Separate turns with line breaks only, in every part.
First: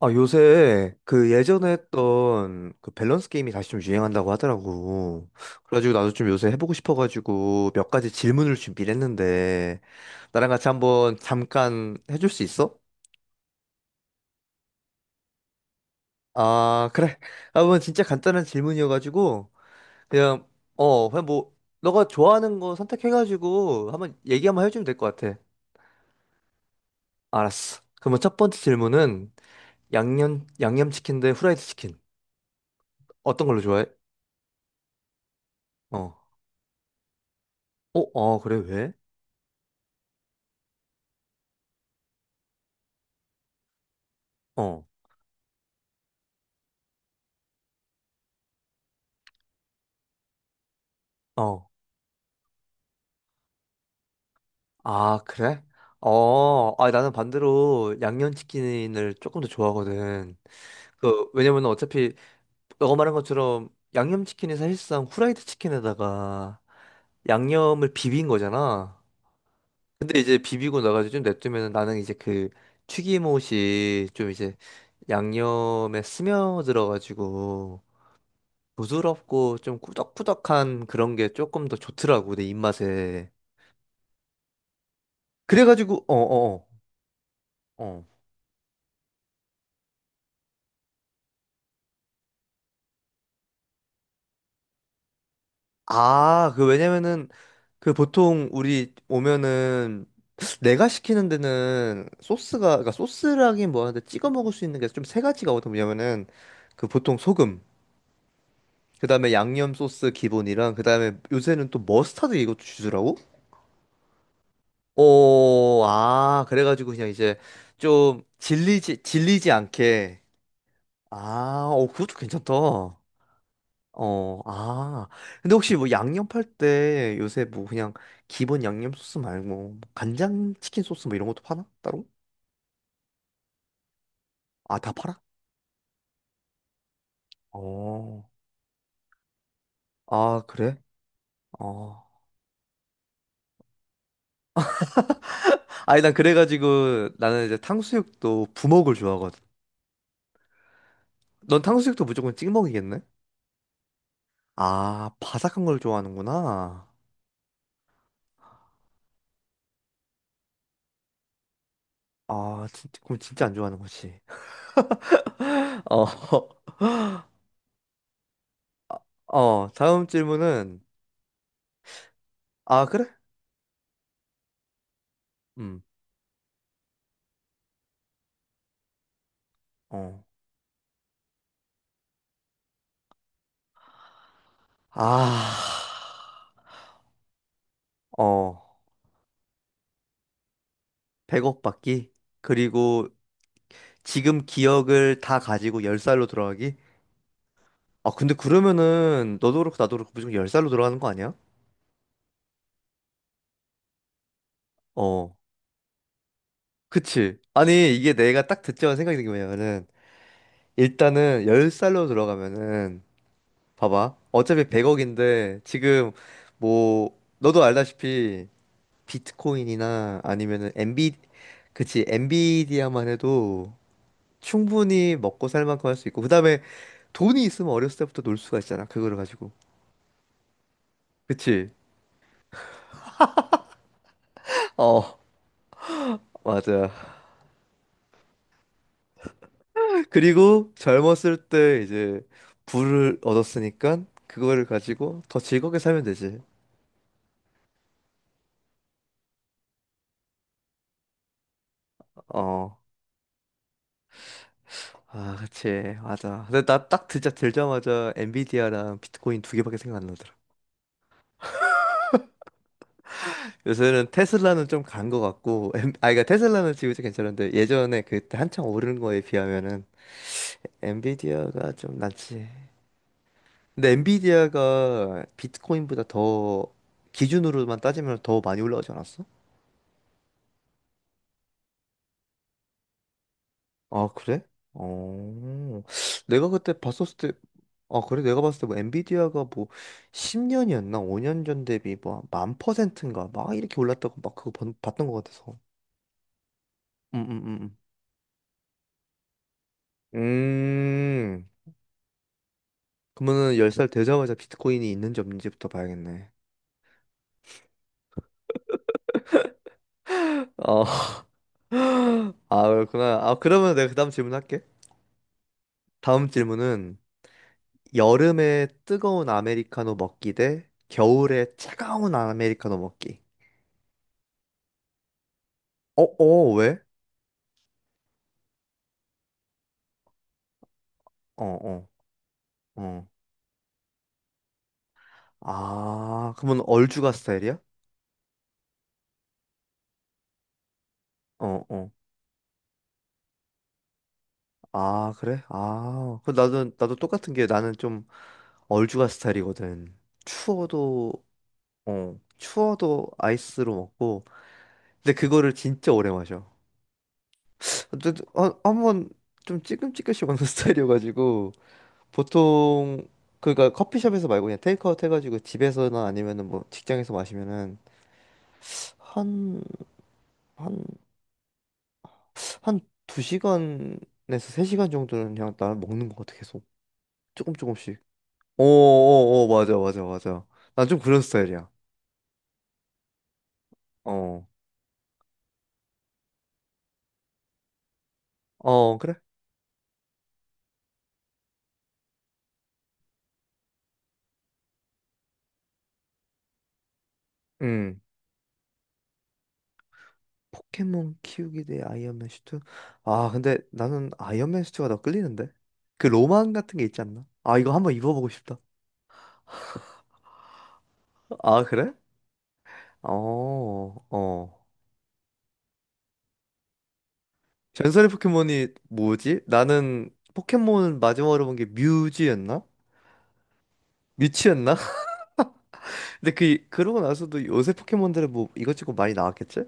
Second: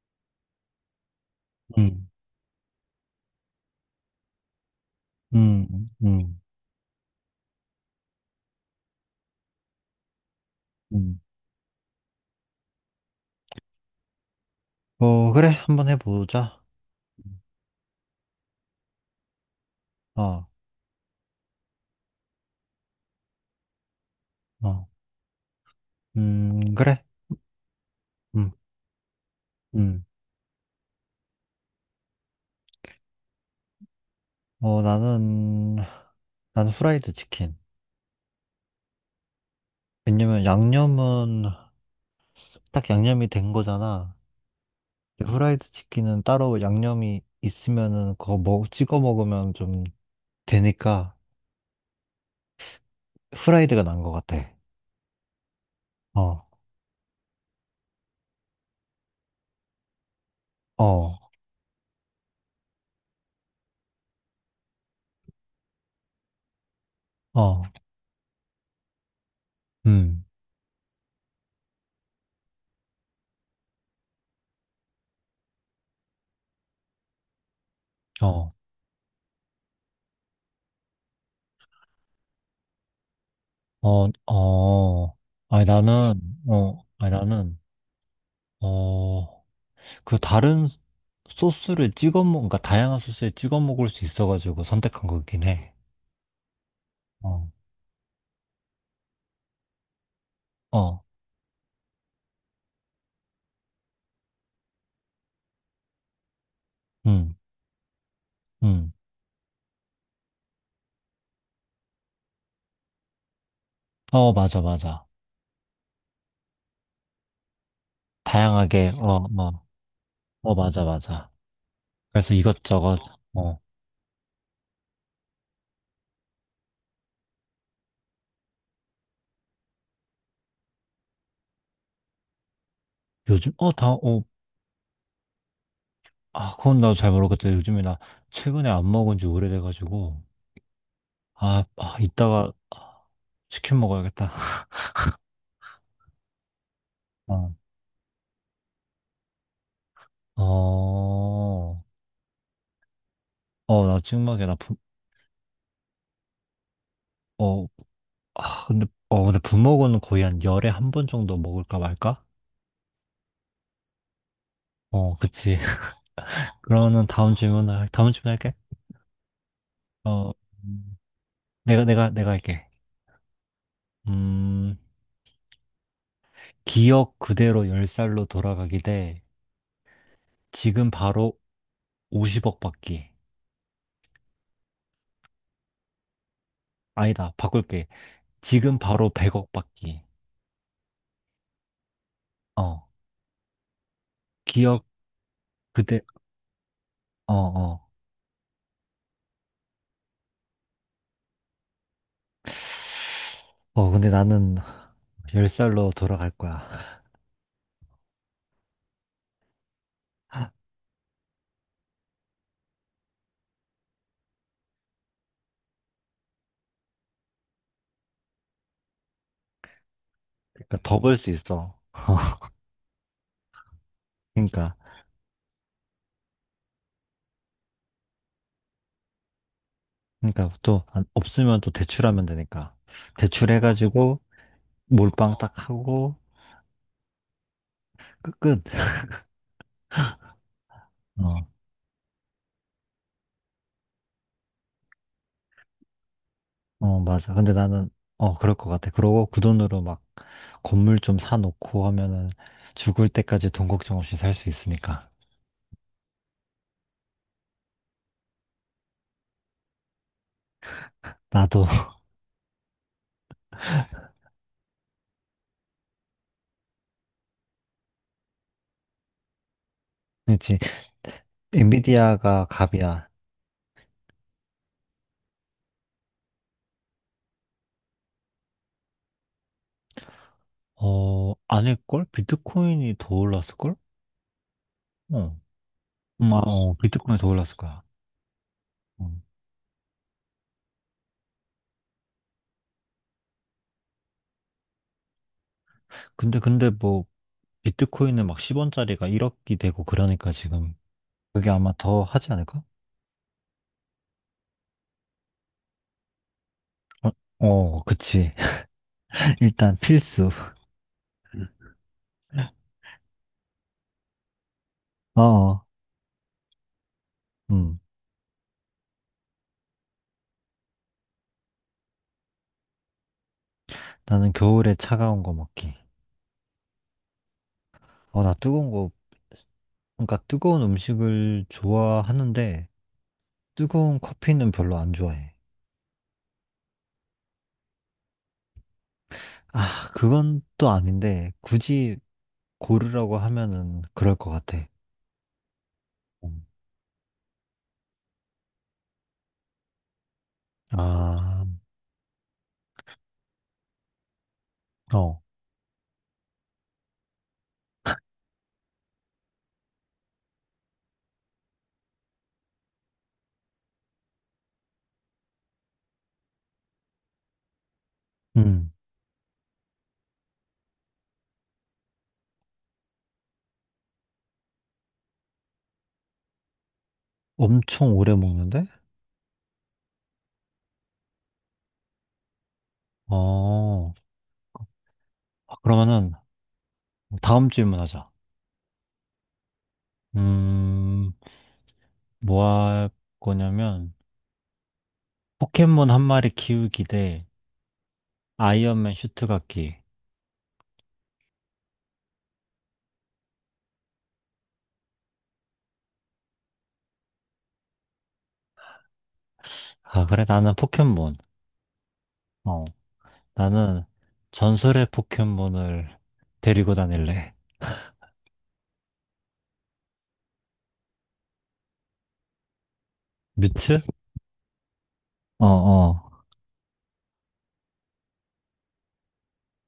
아, 요새 그 예전에
음,
했던 그 밸런스 게임이 다시 좀 유행한다고 하더라고.
음,
그래가지고 나도 좀
음,
요새 해보고 싶어가지고 몇 가지 질문을 준비를 했는데 나랑 같이 한번
음.
잠깐 해줄 수 있어?
어, 그래. 한번 해보자.
아, 그래. 아, 그건 진짜 간단한 질문이어가지고 그냥
어,
그냥 뭐 너가 좋아하는 거 선택해가지고 한번 얘기 한번 해주면
어,
될 것 같아.
그래.
알았어. 그럼 첫
음,
번째 질문은
음.
양념치킨 대 후라이드 치킨, 어떤 걸로 좋아해?
어, 나는,
어.
나는 후라이드 치킨.
어, 어, 그래, 왜?
왜냐면 양념은 딱 양념이 된 거잖아.
어.
근데 후라이드 치킨은 따로 양념이 있으면은 찍어 먹으면 좀 되니까
어.
후라이드가 난 것 같아.
아, 그래?
어,
어, 아, 나는 반대로 양념치킨을 조금 더 좋아하거든.
어,
그, 왜냐면 어차피, 너가 말한 것처럼 양념치킨이 사실상 후라이드 치킨에다가
어,
양념을 비빈 거잖아. 근데
음,
이제 비비고 나가지고 좀 냅두면 나는 이제 그 튀김옷이 좀 이제 양념에 스며들어가지고
어,
부드럽고 좀 꾸덕꾸덕한 그런 게 조금 더 좋더라고, 내 입맛에.
어, 어. 아니,
그래가지고, 어어어.
어, 아니, 나는, 어, 그 다른 소스를 그러니까 다양한 소스에 찍어 먹을 수 있어가지고 선택한 거긴 해.
아, 그 왜냐면은
어,
그 보통 우리 오면은 내가
어,
시키는 데는 소스가, 그러니까 소스라긴 뭐하는데 찍어 먹을 수 있는 게 좀 세 가지가 거든. 뭐냐면은 그 보통
음,
소금,
음,
그다음에 양념 소스 기본이랑, 그다음에 요새는 또 머스타드 이것도 주더라고.
어, 맞아, 맞아.
오, 아, 그래가지고 그냥 이제 좀
다양하게,
질리지
어,
질리지
어,
않게.
어, 맞아, 맞아.
아, 오, 그것도
그래서
괜찮다.
이것저것, 어,
어, 아. 근데 혹시 뭐 양념할 때 요새 뭐 그냥 기본 양념 소스 말고 뭐 간장 치킨 소스 뭐 이런 것도 파나? 따로?
요즘, 어, 다, 어,
아, 다 팔아?
아, 그건 나도 잘 모르겠다. 요즘에 나
어.
최근에 안 먹은 지 오래돼가지고,
아, 그래? 어.
이따가 치킨 먹어야겠다.
아니, 난 그래가지고 나는
어,
이제 탕수육도 부먹을 좋아하거든. 넌
어,
탕수육도 무조건 찍먹이겠네?
어, 나 찍먹에
아, 바삭한 걸 좋아하는구나.
어, 아, 근데 부먹은 거의 한 10에 한 번 정도 먹을까 말까?
아, 진짜, 그럼 진짜 안 좋아하는 거지.
어, 그치.
어,
그러면 다음 질문 할게.
어, 다음
어,
질문은,
음, 내가 할게.
아, 그래?
음,
음,
기억 그대로 10살로 돌아가기 대
어.
지금 바로 50억 받기.
아,
아니다, 바꿀게.
어.
지금 바로 100억 받기.
100억 받기,
어,
그리고 지금
기억
기억을 다 가지고
그대,
10살로 돌아가기.
어, 어.
아 근데 그러면은 너도 그렇고 나도 그렇고 무조건 10살로 돌아가는 거 아니야?
어, 근데 나는
어,
10살로 돌아갈 거야.
그치. 아니, 이게 내가 딱 듣자마자 생각이 든 게 뭐냐면은, 일단은 10살로 돌아가면은, 봐봐, 어차피 100억인데 지금 뭐 너도 알다시피 비트코인이나 아니면은
그러니까 더
엔비,
벌 수 있어.
그치, 엔비디아만 해도
그러니까.
충분히 먹고 살 만큼 할 수 있고. 그다음에 돈이 있으면 어렸을 때부터 놀 수가 있잖아, 그거를 가지고.
그러니까 또 안- 없으면
그치?
또 대출하면 되니까 대출해가지고
어,
몰빵 딱 하고
맞아.
끝끝
그리고 젊었을
어,
때 이제 부를 얻었으니까 그거를 가지고 더 즐겁게 살면 되지.
어 맞아 근데 나는 어 그럴 것 같아 그러고 그 돈으로 막 건물 좀 사놓고 하면은
어.
죽을 때까지 돈 걱정 없이 살 수 있으니까
아, 그치. 맞아. 근데 나 딱 들자마자 엔비디아랑 비트코인 두 개밖에 생각 안 나더라.
나도.
요새는 테슬라는 좀 간 거 같고, 아, 그러니까 테슬라는 지금 이제 괜찮은데 예전에 그때 한창 오른 거에 비하면은
그렇지.
엔비디아가 좀
엔비디아가
낫지.
갑이야.
근데 엔비디아가 비트코인보다 더, 기준으로만 따지면 더 많이 올라가지 않았어?
어 아닐걸. 비트코인이 더 올랐을걸.
아, 그래?
어,
어. 내가 그때 봤었을
비트코인이 더
때,
올랐을 거야.
아, 그래? 내가 봤을 때 뭐
어.
엔비디아가 뭐 10년이었나? 5년 전 대비 뭐 만 퍼센트인가? 막 이렇게 올랐다고 막 봤던 것 같아서.
근데 뭐
음, 음, 음.
비트코인은 막 10원짜리가 1억이 되고 그러니까 지금
음.
그게
음.
아마 더 하지 않을까?
그러면은 10살 되자마자 비트코인이 있는지 없는지부터 봐야겠네.
어, 어, 그치. 일단 필수.
어. 아, 그렇구나. 아, 그러면 내가 그 다음 질문 할게.
어, 어,
다음 질문은
음.
여름에 뜨거운 아메리카노 먹기 대 겨울에 차가운 아메리카노 먹기.
나는 겨울에 차가운 거 먹기.
어, 어, 왜?
어, 그러니까 뜨거운
어,
음식을
어,
좋아하는데,
어.
뜨거운 커피는 별로 안 좋아해.
아, 그러면 얼죽아 스타일이야?
아, 그건 또 아닌데,
어, 어.
굳이 고르라고 하면은 그럴 것 같아.
아, 그래? 아, 그
음.
나도 똑같은 게, 나는 좀 얼죽아 스타일이거든. 추워도,
아,
어, 추워도 아이스로 먹고. 근데
어,
그거를 진짜 오래 마셔. 근데 한번 좀 찌끔찌끔씩 먹는 스타일이어가지고 보통, 그러니까 커피숍에서 말고 그냥 테이크아웃 해가지고 집에서나 아니면은 뭐 직장에서 마시면은
음.
한 한 한 두 시간에서 3시간 정도는 그냥 나는 먹는 것 같아, 계속 조금
엄청
조금씩.
오래 먹는데?
어어어, 맞아 맞아 맞아. 난 좀 그런 스타일이야.
어,
어
아, 그러면은 다음 질문 하자.
어 그래.
음, 뭐 할 거냐면 포켓몬 한 마리 키우기 대
음
아이언맨 슈트 갖기.
포켓몬 키우기 대 아이언맨 슈트. 아 근데 나는 아이언맨 슈트가 더 끌리는데, 그 로망 같은 게 있지 않나. 아, 이거 한번 입어보고 싶다.
아, 그래 나는 포켓몬.
아 그래.
어, 나는
어어.
전설의 포켓몬을 데리고 다닐래.
전설의 포켓몬이 뭐지? 나는 포켓몬 마지막으로 본 게 뮤지였나?
뮤츠?
뮤치였나?
어, 어,
근데 그 그러고 나서도 요새 포켓몬들은 뭐 이것저것 많이 나왔겠지?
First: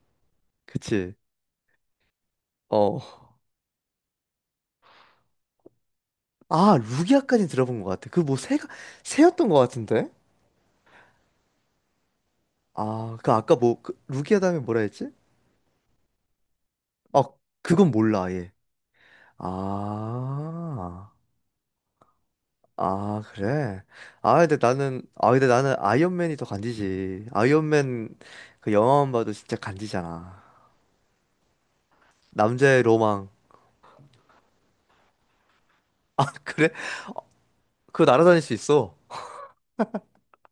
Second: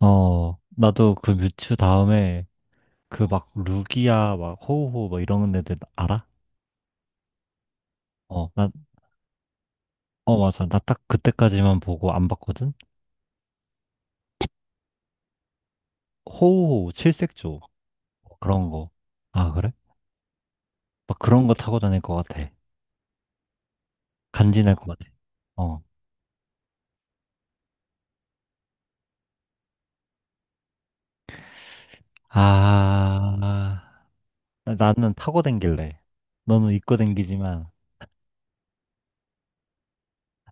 어.
그치?
나도 그 뮤츠 다음에
어.
그 막 루기아 막 호우호 막 이런 애들 알아?
아, 루기아까지 들어본 것 같아. 그 뭐
어,
새가,
나,
새였던 것 같은데?
어, 맞아. 나 딱 그때까지만 보고 안 봤거든?
아, 그 아까 뭐 그, 루기아 다음에 뭐라 했지?
호우호
아,
칠색조
그건 몰라 아예.
그런 거. 아, 그래?
아.
막 그런 거 타고 다닐 것 같아.
아, 그래. 아, 근데
간지날 것
나는
같아.
아, 근데 나는
어.
아이언맨이 더 간지지. 아이언맨, 그 영화만 봐도 진짜 간지잖아. 남자의 로망.
아, 나는 타고 댕길래.
아, 그래?
너는 입고 댕기지만,
그거 날아다닐 수 있어.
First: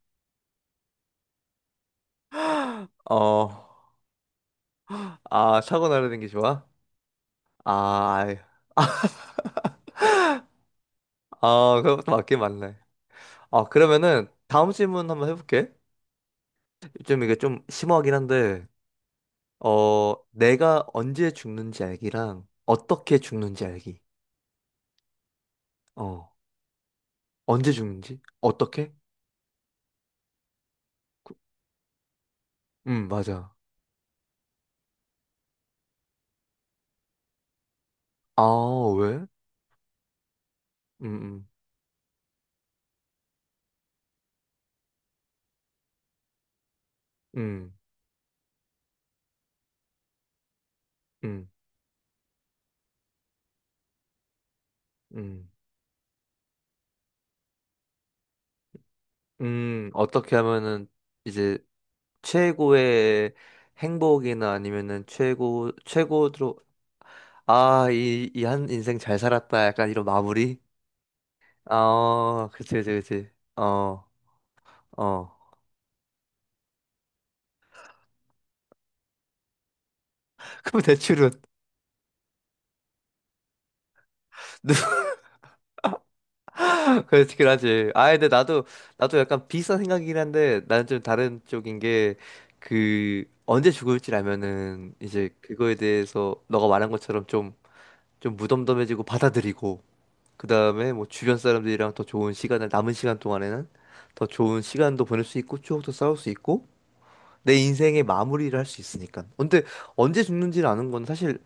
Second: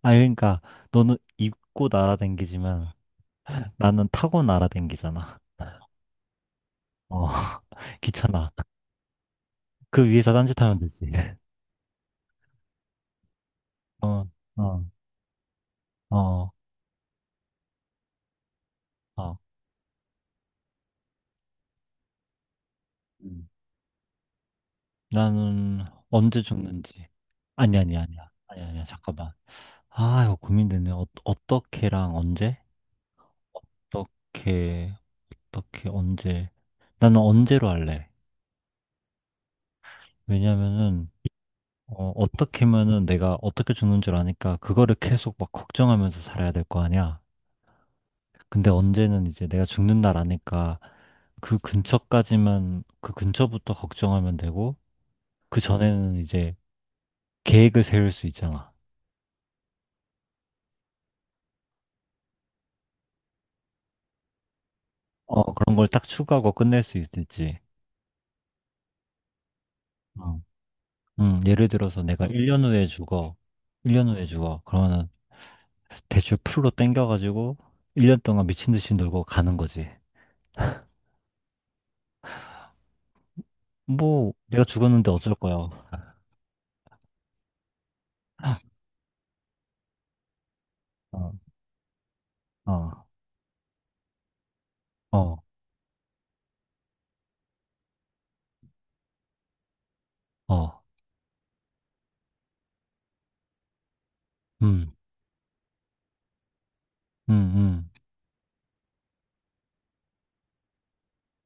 아, 그러니까, 너는 입고 날아 댕기지만,
어,
나는 타고 날아 댕기잖아.
아, 차고 날아다니는 게 좋아?
어,
아, 아이.
귀찮아. 그 위에서 딴짓하면 되지.
아, 그것도 맞긴 맞네. 아,
어,
그러면은 다음
어,
질문 한번 해볼게.
어,
좀 이게 좀 심오하긴 한데,
어.
어, 내가 언제 죽는지 알기랑 어떻게
음.
죽는지 알기.
나는
어,
언제 죽는지.
언제
아니, 아니,
죽는지?
아니야. 아니, 아니야.
어떻게?
잠깐만. 아, 이거 고민되네. 어, 어떻게랑 언제?
맞아.
어떻게, 어떻게, 언제. 나는 언제로 할래.
아, 왜? 음,
왜냐면은,
음,
어, 어떻게 하면은 내가 어떻게 죽는 줄 아니까 그거를 계속 막 걱정하면서 살아야 될 거 아니야.
음,
근데 언제는 이제 내가 죽는 날 아니까
음,
그 근처까지만 그 근처부터 걱정하면 되고
음,
그 전에는 이제 계획을 세울 수 있잖아.
어떻게 하면은 이제 최고의 행복이나 아니면은
어,
최고,
그런 걸 딱 추가하고
최고로.
끝낼 수 있을지.
아, 이, 이 한 인생 잘 살았다, 약간 이런
어.
마무리?
예를 들어서 내가
어,
1년
그치,
후에
그치, 그치.
죽어.
어,
1년 후에 죽어. 그러면은
어.
대출 풀로 땡겨가지고 1년 동안 미친 듯이 놀고 가는 거지.
그럼 대출은,
뭐 내가
누가,
죽었는데 어쩔 거야.
그렇긴 하지. 아, 근데 나도 나도 약간 비슷한 생각이긴 한데 나는 좀
어.
다른 쪽인 게,
어.
그 언제 죽을지 알면은 이제
어,
그거에 대해서 너가 말한 것처럼 좀 좀 무덤덤해지고 받아들이고, 그
어,
다음에 뭐 주변 사람들이랑 더 좋은 시간을, 남은 시간 동안에는 더 좋은
음,
시간도 보낼 수 있고 추억도 쌓을 수 있고
음,
내
음.
인생의 마무리를 할 수 있으니까. 근데 언제 죽는지를 아는 건, 사실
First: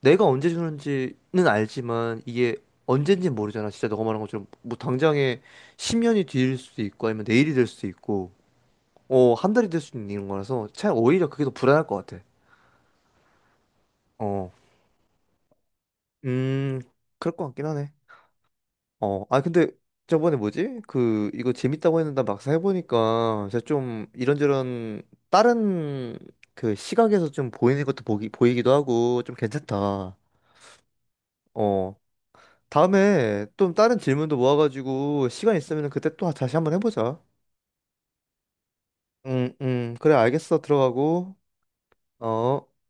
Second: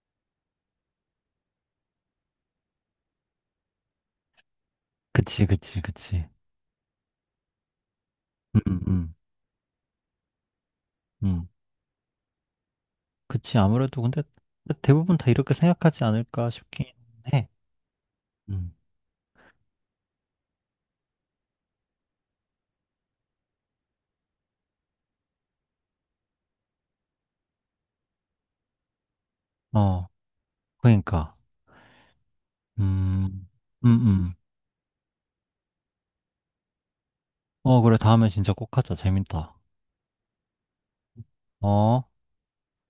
내가 언제 죽는지는 알지만 이게 언젠지 모르잖아. 진짜 너가 말한 것처럼 뭐 당장에
그치, 그치,
10년이
그치.
뒤일 수도 있고 아니면 내일이 될 수도 있고,
음, 음,
어, 한 달이 될 수도 있는 거라서 차라리 오히려 그게
음.
더 불안할 것 같아.
그치, 아무래도 근데
어.
대부분 다 이렇게 생각하지 않을까
음,
싶긴
그럴 것
해.
같긴 하네.
음,
어, 아 근데 저번에 뭐지? 그 이거 재밌다고 했는데 막상 해보니까 제가 좀 이런저런 다른 그 시각에서 좀 보이는 것도 보기 보이기도 하고 좀
어,
괜찮다.
그러니까.
어,
음,
다음에 좀
음,
다른
음.
질문도 모아가지고 시간 있으면 그때 또 다시 한번 해보자.
어, 그래, 다음에 진짜 꼭 하자. 재밌다.
그래 알겠어. 들어가고.
어.
어.